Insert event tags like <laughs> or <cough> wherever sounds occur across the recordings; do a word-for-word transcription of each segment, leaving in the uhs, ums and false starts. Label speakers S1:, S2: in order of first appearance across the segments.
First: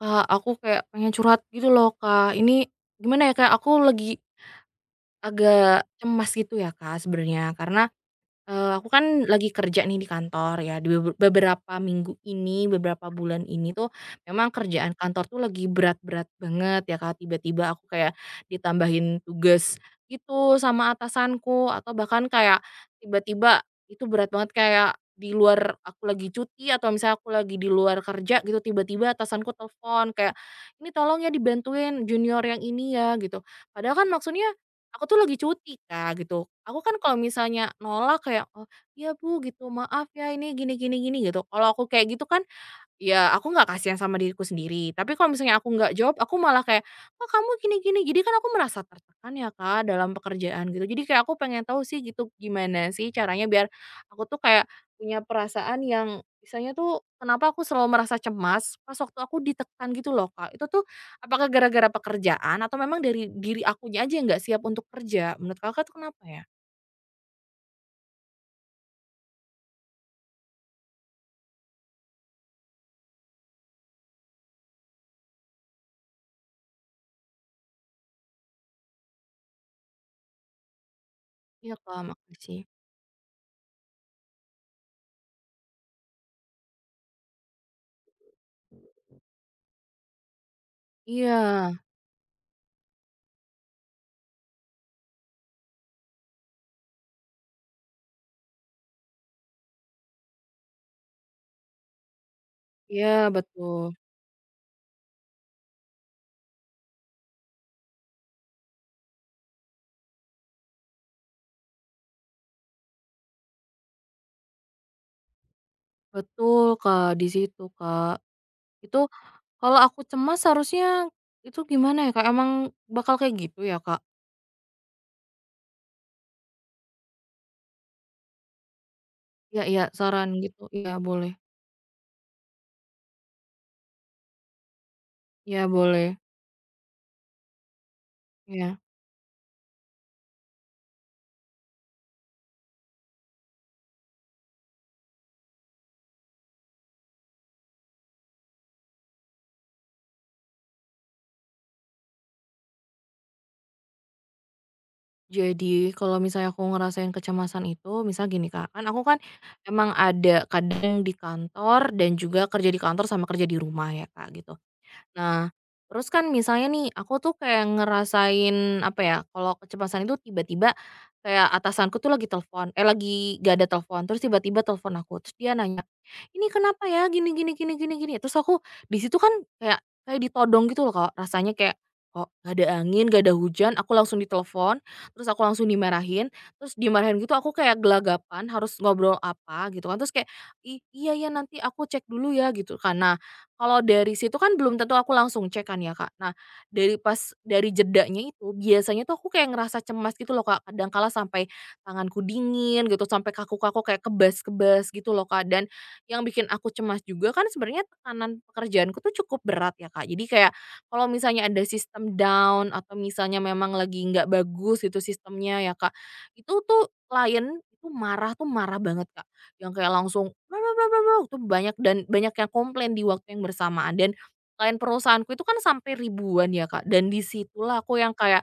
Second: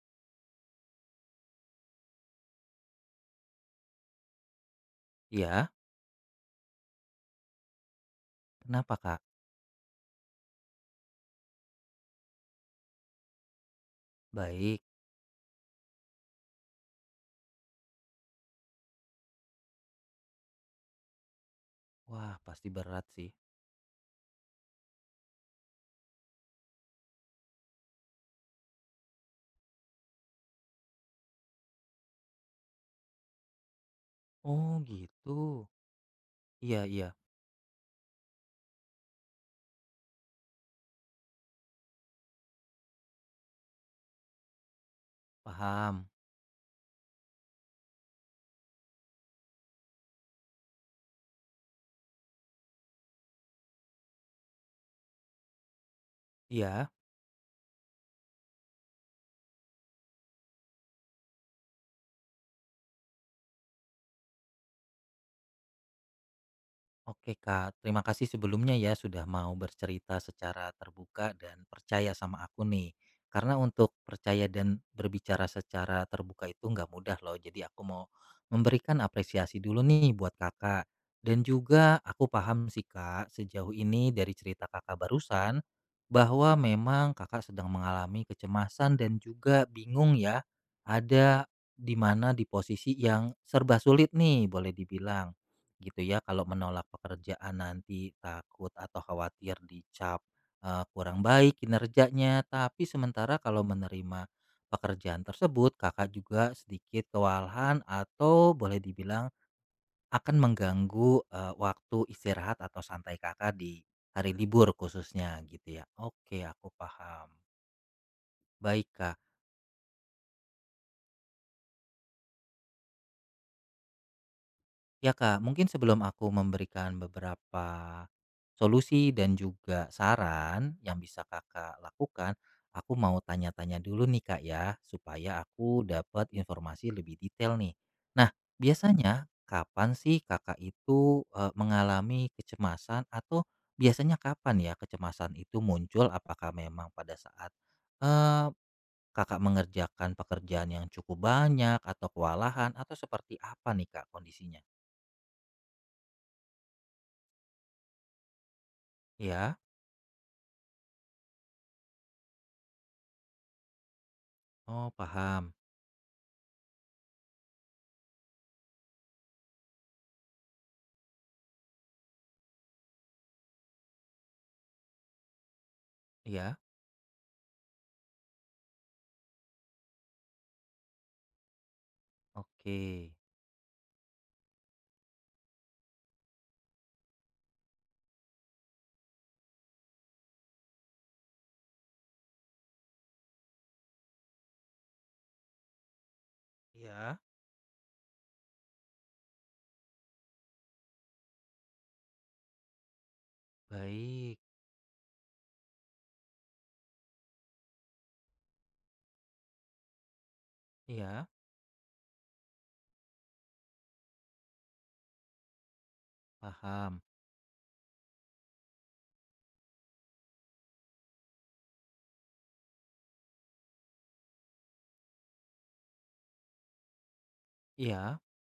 S1: Kak, aku kayak pengen curhat gitu loh, Kak. Ini gimana ya, kayak aku lagi
S2: Iya,
S1: agak cemas gitu ya, Kak, sebenarnya. Karena Eee, aku
S2: kenapa Kak?
S1: kan lagi kerja nih di kantor ya, di bebe beberapa minggu ini, beberapa bulan ini tuh memang
S2: Baik.
S1: kerjaan kantor tuh lagi berat-berat banget ya, Kak. Tiba-tiba aku kayak ditambahin tugas gitu sama atasanku atau bahkan
S2: Wah,
S1: kayak
S2: pasti berat sih.
S1: tiba-tiba itu berat banget kayak di luar aku lagi cuti atau misalnya aku lagi di luar kerja gitu, tiba-tiba atasanku telepon kayak, "Ini tolong ya dibantuin junior yang ini ya," gitu. Padahal kan maksudnya
S2: Oh
S1: aku tuh lagi
S2: gitu.
S1: cuti Kak, gitu. Aku
S2: Iya
S1: kan
S2: iya,
S1: kalau misalnya nolak kayak, "Oh, iya Bu," gitu, "maaf ya ini gini gini gini," gitu. Kalau aku kayak gitu kan ya aku nggak kasihan sama diriku sendiri. Tapi kalau misalnya aku nggak
S2: paham.
S1: jawab, aku malah kayak, "Kok kamu gini gini?" Jadi kan aku merasa tertekan ya, Kak, dalam pekerjaan gitu. Jadi kayak aku pengen tahu sih gitu, gimana sih caranya biar aku tuh kayak punya perasaan yang misalnya
S2: Iya.
S1: tuh kenapa aku selalu merasa cemas pas waktu aku ditekan gitu loh, Kak. Itu tuh apakah gara-gara pekerjaan atau memang dari diri akunya aja yang nggak siap untuk kerja? Menurut Kakak tuh kenapa ya?
S2: Oke Kak, terima kasih sebelumnya ya sudah mau bercerita secara terbuka dan percaya sama aku nih. Karena untuk percaya dan berbicara secara terbuka itu nggak mudah loh. Jadi aku mau memberikan apresiasi dulu nih buat kakak. Dan
S1: Iya,
S2: juga
S1: Kak,
S2: aku
S1: makasih.
S2: paham sih kak, sejauh ini dari cerita kakak barusan, bahwa memang kakak sedang mengalami kecemasan dan juga bingung ya,
S1: Iya,
S2: ada di mana di posisi yang serba sulit nih boleh dibilang. Gitu ya, kalau menolak pekerjaan nanti takut atau khawatir dicap, eee, kurang baik kinerjanya, tapi
S1: iya
S2: sementara kalau
S1: betul.
S2: menerima pekerjaan tersebut, Kakak juga sedikit kewalahan atau boleh dibilang akan mengganggu, eee, waktu istirahat atau santai Kakak di hari libur khususnya gitu ya. Oke, aku
S1: Betul, Kak,
S2: paham.
S1: di situ, Kak.
S2: Baik,
S1: Itu
S2: Kak.
S1: kalau aku cemas harusnya itu gimana ya, Kak, emang bakal kayak gitu ya, Kak?
S2: Ya Kak, mungkin sebelum aku memberikan beberapa solusi dan
S1: Ya ya
S2: juga
S1: saran gitu,
S2: saran
S1: iya
S2: yang bisa
S1: boleh
S2: Kakak lakukan, aku mau tanya-tanya dulu nih Kak ya, supaya
S1: iya
S2: aku
S1: boleh,
S2: dapat informasi lebih detail nih. Nah,
S1: iya.
S2: biasanya kapan sih Kakak itu eh, mengalami kecemasan atau biasanya kapan ya kecemasan itu muncul? Apakah memang pada saat eh, Kakak mengerjakan pekerjaan yang cukup banyak atau kewalahan atau seperti apa nih Kak kondisinya?
S1: Jadi kalau misalnya aku ngerasain kecemasan itu misal gini, Kak, kan aku kan
S2: Ya.
S1: emang ada kadang di kantor dan juga kerja di kantor sama kerja di rumah ya, Kak, gitu.
S2: Oh,
S1: Nah,
S2: paham.
S1: terus kan misalnya nih, aku tuh kayak ngerasain, apa ya, kalau kecemasan itu tiba-tiba kayak atasanku tuh lagi telepon, eh lagi gak ada telepon, terus tiba-tiba telepon aku, terus dia nanya, "Ini
S2: Iya.
S1: kenapa ya? Gini gini gini gini gini." Terus aku di situ kan kayak kayak ditodong gitu loh, Kak, rasanya kayak kok gak
S2: Oke.
S1: ada angin, gak ada hujan, aku langsung ditelepon, terus aku langsung dimarahin, terus dimarahin gitu aku kayak gelagapan harus ngobrol apa gitu kan, terus kayak, "Ih, iya ya nanti aku cek dulu ya," gitu kan. Nah, kalau dari situ kan belum tentu aku langsung cek kan ya, Kak. Nah, dari
S2: Iya,
S1: pas dari jedanya itu, biasanya tuh aku kayak ngerasa cemas gitu loh, Kak. Kadang kala sampai tanganku dingin gitu, sampai kaku-kaku kayak
S2: baik.
S1: kebas-kebas gitu loh, Kak. Dan yang bikin aku cemas juga kan sebenarnya tekanan pekerjaanku tuh cukup berat ya, Kak. Jadi kayak kalau
S2: Iya,
S1: misalnya ada sistem down atau misalnya memang lagi nggak bagus itu sistemnya ya, Kak. Itu tuh
S2: paham.
S1: klien itu marah tuh marah banget, Kak. Yang kayak langsung <laughs> tuh banyak dan banyak yang komplain di waktu yang bersamaan dan klien perusahaanku itu kan sampai ribuan ya, Kak, dan di situlah aku yang
S2: Iya.
S1: kayak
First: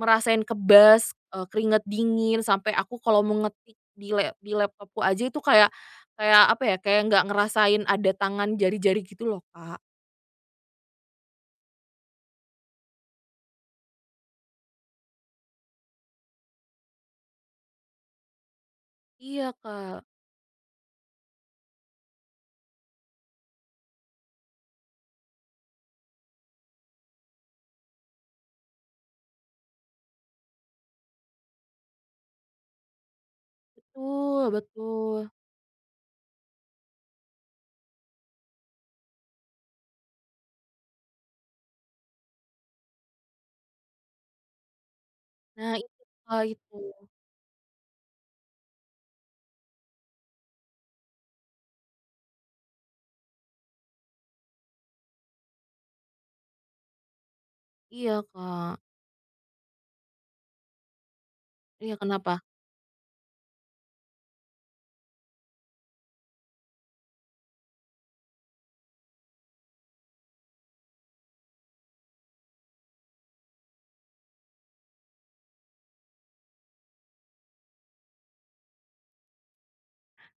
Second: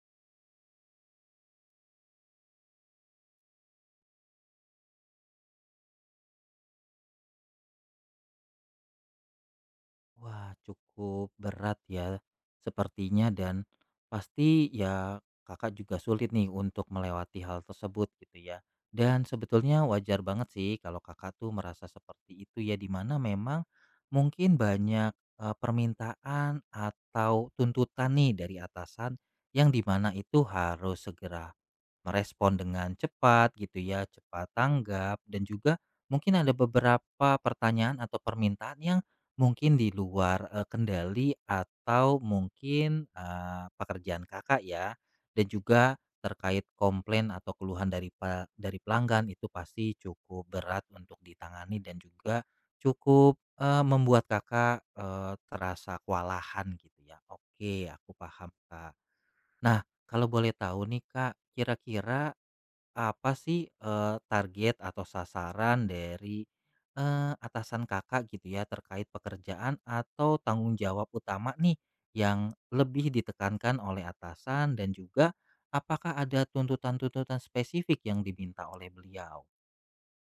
S1: merasain kebas, eee, keringat dingin, sampai aku kalau mau ngetik di lap di laptopku aja itu kayak kayak apa ya, kayak nggak ngerasain ada tangan jari-jari gitu loh, Kak.
S2: Wah, cukup berat ya sepertinya dan pasti ya Kakak juga sulit nih untuk melewati hal tersebut gitu ya. Dan
S1: Iya,
S2: sebetulnya
S1: Kak,
S2: wajar banget sih kalau Kakak tuh merasa seperti itu ya di mana memang mungkin banyak eh, permintaan atau tuntutan nih dari atasan yang dimana itu harus segera merespon dengan cepat gitu ya,
S1: betul
S2: cepat tanggap
S1: betul.
S2: dan juga mungkin ada beberapa pertanyaan atau permintaan yang mungkin di luar eh, kendali atau mungkin eh, pekerjaan kakak ya dan
S1: Nah
S2: juga
S1: itu, Kak,
S2: terkait
S1: itu.
S2: komplain atau keluhan dari pa- dari pelanggan itu pasti cukup berat untuk ditangani dan juga cukup eh, membuat kakak eh, terasa kewalahan gitu ya. Oke, aku
S1: Iya,
S2: paham
S1: Kak.
S2: kak. Nah, kalau boleh tahu nih kak,
S1: Iya,
S2: kira-kira
S1: kenapa?
S2: apa sih, eee, target atau sasaran dari, eee, atasan Kakak gitu ya terkait pekerjaan atau tanggung jawab utama nih yang lebih ditekankan oleh atasan dan juga apakah ada tuntutan-tuntutan spesifik yang diminta oleh beliau?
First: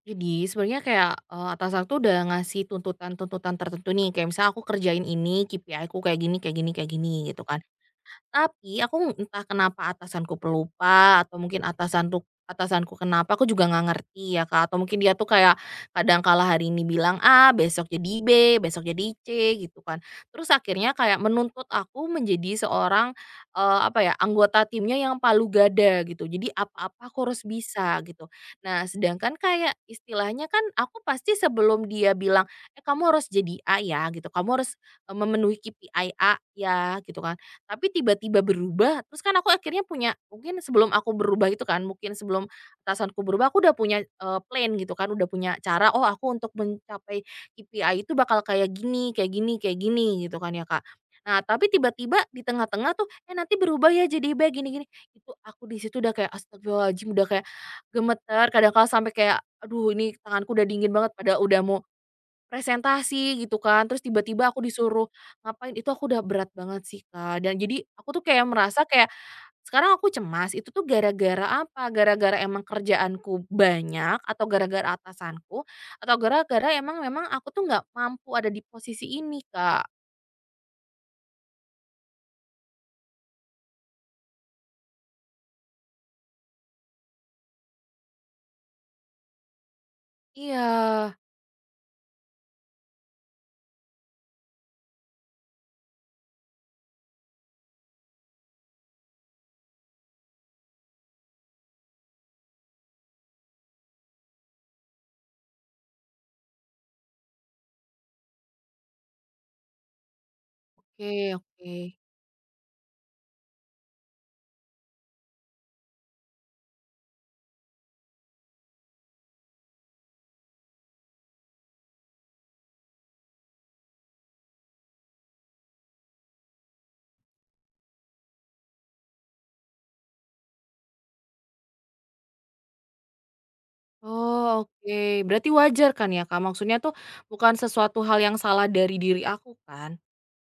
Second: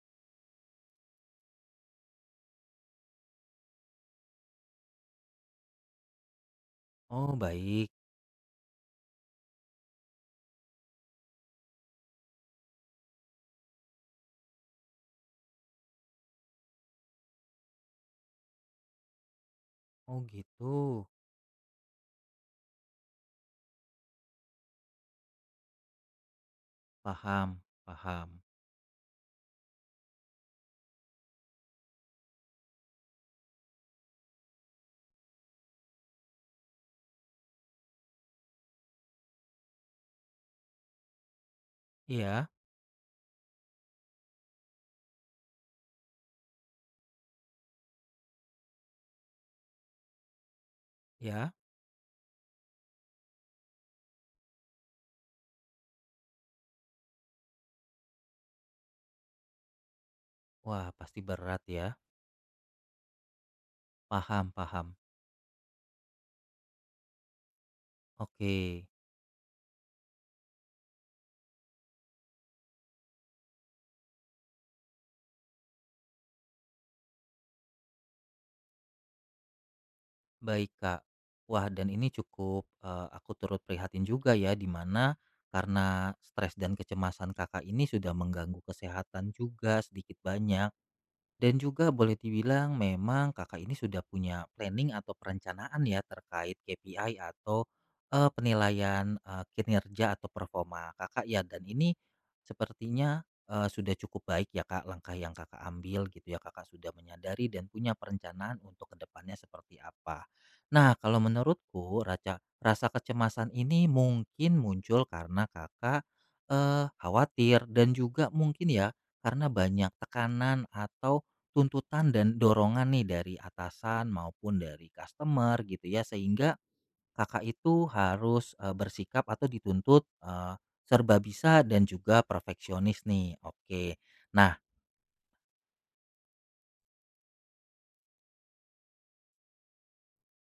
S1: Jadi sebenarnya kayak, eee, atasan tuh udah ngasih tuntutan-tuntutan tertentu nih, kayak misalnya aku kerjain ini, K P I ku kayak gini kayak gini kayak gini
S2: Oh
S1: gitu kan.
S2: baik,
S1: Tapi aku entah kenapa atasanku pelupa atau mungkin atasanku atasanku kenapa aku juga nggak ngerti ya Kak, atau mungkin dia tuh kayak kadang kala hari ini bilang A, besok jadi B, besok jadi C gitu kan.
S2: oh
S1: Terus
S2: gitu,
S1: akhirnya kayak menuntut aku menjadi seorang, eee, apa ya, anggota timnya yang palu gada gitu. Jadi apa-apa aku harus
S2: paham
S1: bisa gitu.
S2: paham.
S1: Nah sedangkan kayak istilahnya kan aku pasti sebelum dia bilang, "Eh kamu harus jadi A ya," gitu, "kamu harus, eee, memenuhi K P I A ya," gitu kan. Tapi tiba-tiba berubah, terus kan aku akhirnya punya mungkin sebelum aku berubah itu kan, mungkin sebelum
S2: Iya
S1: atasanku berubah, aku udah punya, eee, plan gitu kan, udah punya cara, "Oh aku untuk mencapai K P I itu bakal kayak gini kayak gini kayak gini," gitu kan ya, Kak. Nah,
S2: iya.
S1: tapi tiba-tiba di tengah-tengah tuh, "Eh nanti berubah ya jadi B gini-gini." Itu aku di situ udah kayak astagfirullahaladzim, udah kayak gemeter, kadang kala sampai kayak, "Aduh ini tanganku udah
S2: Wah
S1: dingin banget,"
S2: pasti
S1: pada udah
S2: berat
S1: mau
S2: ya,
S1: presentasi gitu kan, terus tiba-tiba
S2: paham
S1: aku
S2: paham.
S1: disuruh ngapain, itu aku udah berat banget sih, Kak, dan jadi aku tuh kayak
S2: Oke.
S1: merasa kayak sekarang aku cemas itu tuh gara-gara apa, gara-gara emang kerjaanku banyak atau gara-gara atasanku atau gara-gara emang memang aku tuh nggak mampu ada di posisi ini, Kak.
S2: Baik Kak. Wah dan ini cukup, eee, aku turut prihatin juga ya di mana karena stres dan kecemasan Kakak ini sudah mengganggu kesehatan juga sedikit
S1: Iya,
S2: banyak. Dan juga boleh dibilang memang Kakak ini sudah punya planning atau perencanaan ya terkait K P I atau eh, penilaian eh, kinerja atau performa Kakak ya dan ini sepertinya eh, sudah cukup baik ya Kak langkah yang Kakak ambil gitu ya Kakak sudah menyadari dan punya perencanaan untuk kedepannya seperti apa. Nah,
S1: oke
S2: kalau
S1: oke.
S2: menurutku raca, rasa kecemasan ini mungkin muncul karena Kakak eh, khawatir dan juga mungkin ya karena banyak tekanan atau tuntutan dan dorongan nih dari atasan maupun dari customer gitu ya sehingga kakak itu harus eh, bersikap atau dituntut eh, serba bisa dan juga perfeksionis nih. Oke. Nah,
S1: Oh, oke, berarti wajar kan ya, Kak, maksudnya tuh bukan sesuatu hal yang salah dari diri aku kan?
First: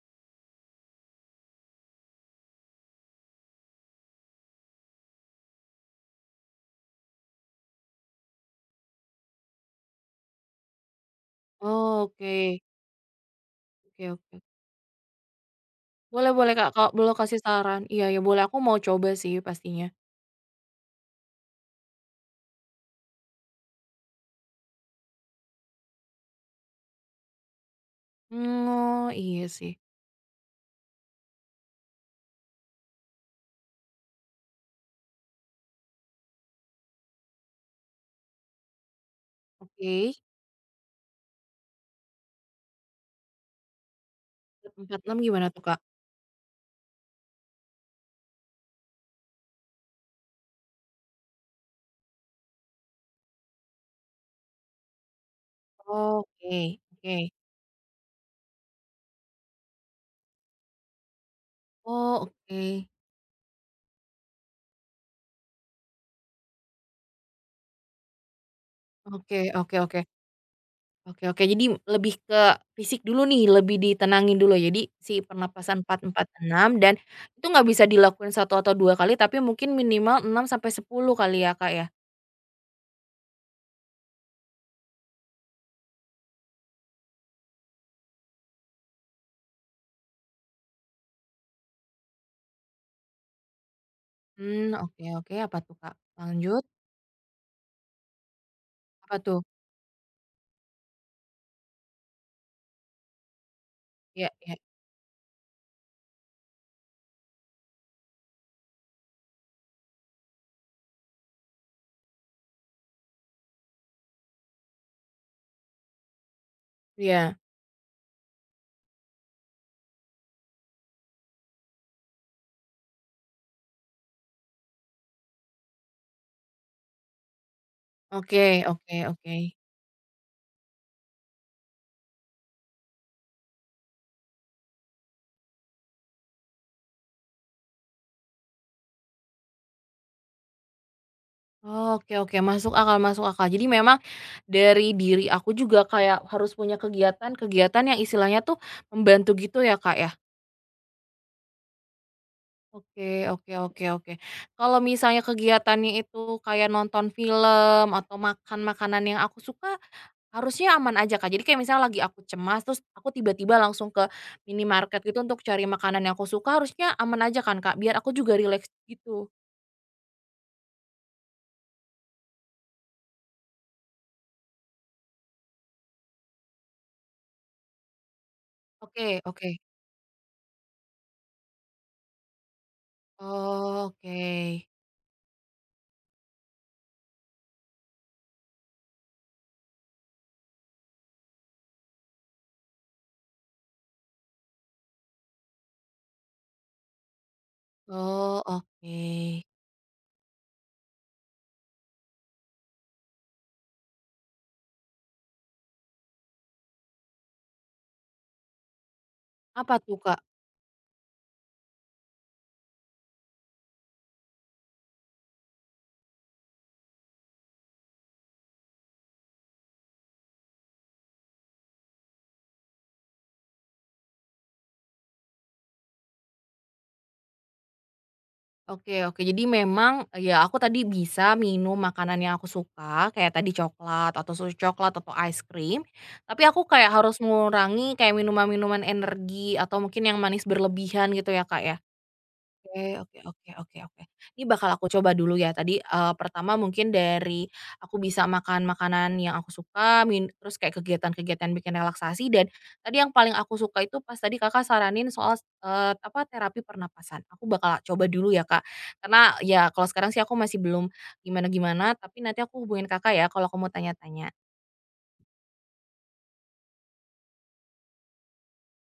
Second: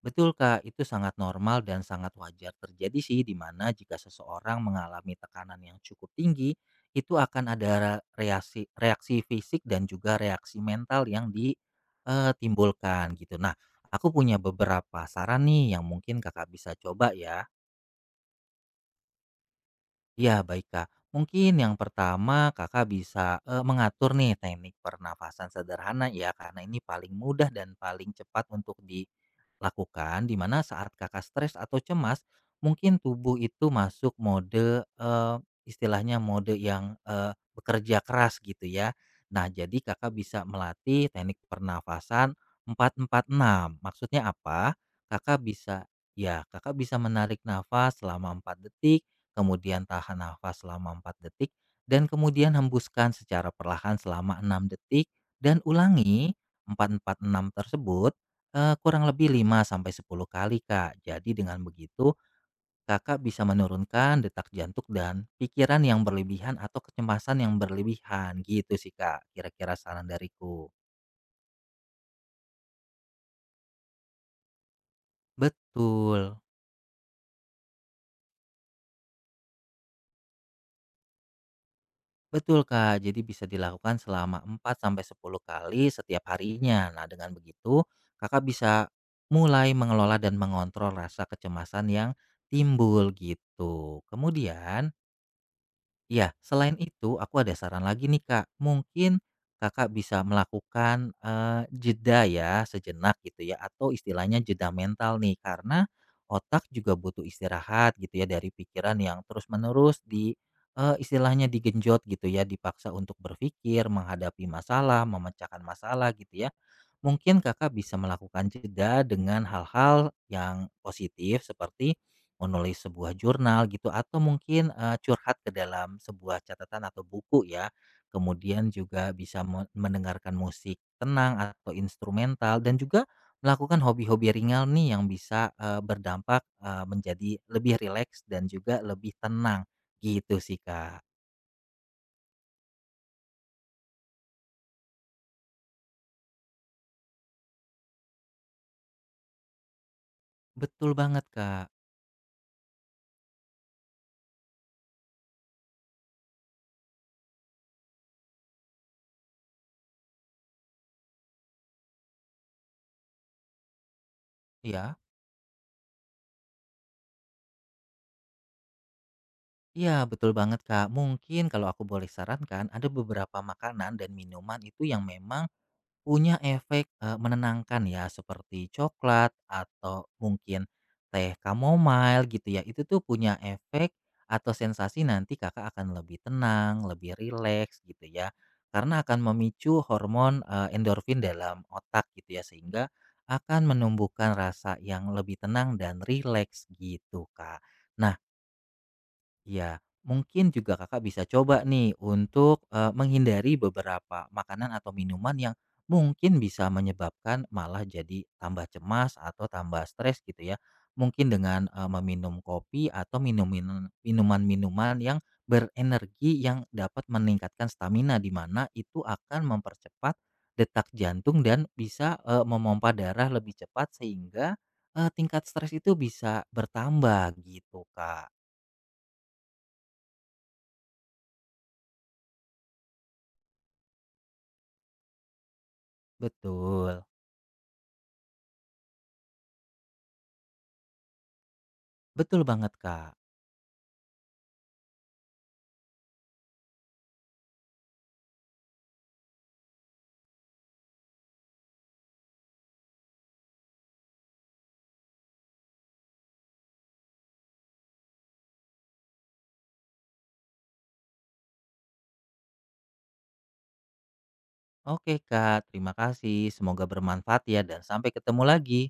S2: betul Kak, itu sangat normal dan sangat wajar terjadi sih di mana jika seseorang mengalami tekanan yang cukup tinggi, itu akan ada ra- reaksi reaksi fisik dan juga reaksi mental yang
S1: Oh, oke,
S2: ditimbulkan gitu. Nah,
S1: oke
S2: aku punya
S1: oke.
S2: beberapa saran nih yang mungkin
S1: Boleh
S2: Kakak
S1: boleh Kak,
S2: bisa
S1: kalau boleh
S2: coba
S1: kasih
S2: ya.
S1: saran. Iya ya boleh, aku mau coba sih pastinya.
S2: Ya, baik Kak. Mungkin yang pertama Kakak bisa eh, mengatur nih teknik pernafasan sederhana ya karena ini paling mudah dan paling cepat
S1: Mmm,
S2: untuk
S1: oh iya sih.
S2: lakukan di mana saat Kakak stres atau cemas, mungkin tubuh itu masuk mode, eee, istilahnya mode yang, eee, bekerja keras gitu ya. Nah, jadi
S1: Oke,
S2: Kakak bisa melatih teknik pernafasan empat empat enam. Maksudnya apa?
S1: empat enam
S2: Kakak
S1: gimana tuh Kak?
S2: bisa ya, Kakak bisa menarik nafas selama empat detik, kemudian tahan nafas selama empat detik, dan kemudian hembuskan secara perlahan selama enam detik, dan ulangi
S1: Oke
S2: empat empat
S1: oke.
S2: enam tersebut Eee, kurang lebih lima sampai sepuluh kali, Kak. Jadi dengan begitu,
S1: Oh oke.
S2: Kakak bisa menurunkan detak jantung dan pikiran yang berlebihan atau kecemasan yang berlebihan, gitu sih, Kak,
S1: Oke
S2: kira-kira
S1: oke oke.
S2: saran dariku.
S1: Oke oke, jadi lebih ke fisik dulu nih, lebih ditenangin dulu. Jadi si pernapasan empat
S2: Betul,
S1: empat enam dan itu nggak bisa dilakuin satu atau dua kali, tapi mungkin minimal enam sampai sepuluh kali ya Kak ya?
S2: betul, Kak. Jadi bisa dilakukan selama empat sampai sepuluh kali setiap harinya. Nah, dengan begitu Kakak bisa mulai mengelola dan mengontrol rasa kecemasan yang timbul, gitu.
S1: Mmm,
S2: Kemudian,
S1: oke oke, apa tuh Kak?
S2: iya,
S1: Lanjut,
S2: selain itu aku ada saran lagi nih Kak,
S1: apa
S2: mungkin
S1: tuh?
S2: Kakak bisa melakukan, eee, jeda ya sejenak gitu ya atau
S1: Iya
S2: istilahnya
S1: iya.
S2: jeda mental nih karena otak juga butuh istirahat gitu ya dari pikiran yang terus-menerus di, eee, istilahnya digenjot gitu ya, dipaksa untuk berpikir, menghadapi masalah, memecahkan masalah gitu ya.
S1: Iya.
S2: Mungkin Kakak bisa melakukan jeda dengan hal-hal yang positif seperti menulis sebuah jurnal gitu atau mungkin, eee, curhat ke dalam sebuah catatan atau buku ya.
S1: Oke
S2: Kemudian
S1: oke
S2: juga
S1: oke.
S2: bisa me mendengarkan musik tenang atau instrumental dan juga melakukan hobi-hobi ringan nih yang bisa, eee, berdampak, eee, menjadi lebih rileks dan juga lebih tenang, gitu sih Kak.
S1: Oke oke, masuk akal masuk akal. Jadi memang dari diri aku juga kayak harus punya kegiatan-kegiatan yang istilahnya tuh membantu gitu ya, Kak, ya?
S2: Betul banget Kak,
S1: Oke oke oke oke. Kalau misalnya kegiatannya itu kayak nonton film atau makan makanan yang aku suka, harusnya aman aja, Kak? Jadi kayak misalnya lagi aku cemas, terus aku tiba-tiba langsung ke
S2: ya.
S1: minimarket gitu untuk cari makanan yang aku suka, harusnya aman aja kan, Kak? Biar aku juga rileks gitu.
S2: Iya, betul banget, Kak. Mungkin kalau aku boleh sarankan, ada beberapa makanan dan minuman itu yang memang punya efek eh, menenangkan ya, seperti
S1: Oke
S2: coklat
S1: oke.
S2: atau mungkin teh chamomile gitu ya. Itu tuh punya efek atau
S1: Oke.
S2: sensasi nanti Kakak akan lebih tenang, lebih rileks gitu ya. Karena akan memicu hormon eh, endorfin dalam otak gitu ya, sehingga akan menumbuhkan rasa yang lebih tenang dan rileks gitu, Kak. Nah,
S1: Oh, oke.
S2: iya, mungkin juga Kakak bisa coba nih untuk, eee, menghindari beberapa makanan atau minuman yang mungkin bisa menyebabkan malah jadi tambah cemas atau
S1: Apa
S2: tambah
S1: tuh, Kak?
S2: stres gitu ya. Mungkin dengan, eee, meminum kopi atau minum minum minuman-minuman yang berenergi yang dapat meningkatkan stamina, di mana itu akan mempercepat detak jantung dan bisa, eee, memompa darah lebih cepat sehingga, eee, tingkat stres itu bisa bertambah gitu, Kak.
S1: Oke oke, jadi memang, ya aku tadi bisa minum makanan yang aku suka, kayak tadi coklat atau susu coklat atau ice cream, tapi aku kayak
S2: Betul.
S1: harus mengurangi kayak minuman-minuman energi atau mungkin yang manis berlebihan gitu ya, Kak, ya?
S2: Betul banget,
S1: Oke
S2: Kak.
S1: oke oke oke oke. Ini bakal aku coba dulu ya tadi, eee, pertama mungkin dari aku bisa makan makanan yang aku suka, min terus kayak kegiatan-kegiatan bikin relaksasi dan tadi yang paling aku suka itu pas tadi Kakak saranin soal, eee, apa, terapi pernapasan. Aku bakal coba dulu ya, Kak. Karena ya kalau sekarang sih aku masih belum gimana-gimana, tapi nanti aku hubungin Kakak ya kalau kamu tanya-tanya.
S2: Oke, Kak. Terima kasih. Semoga bermanfaat ya, dan sampai ketemu lagi.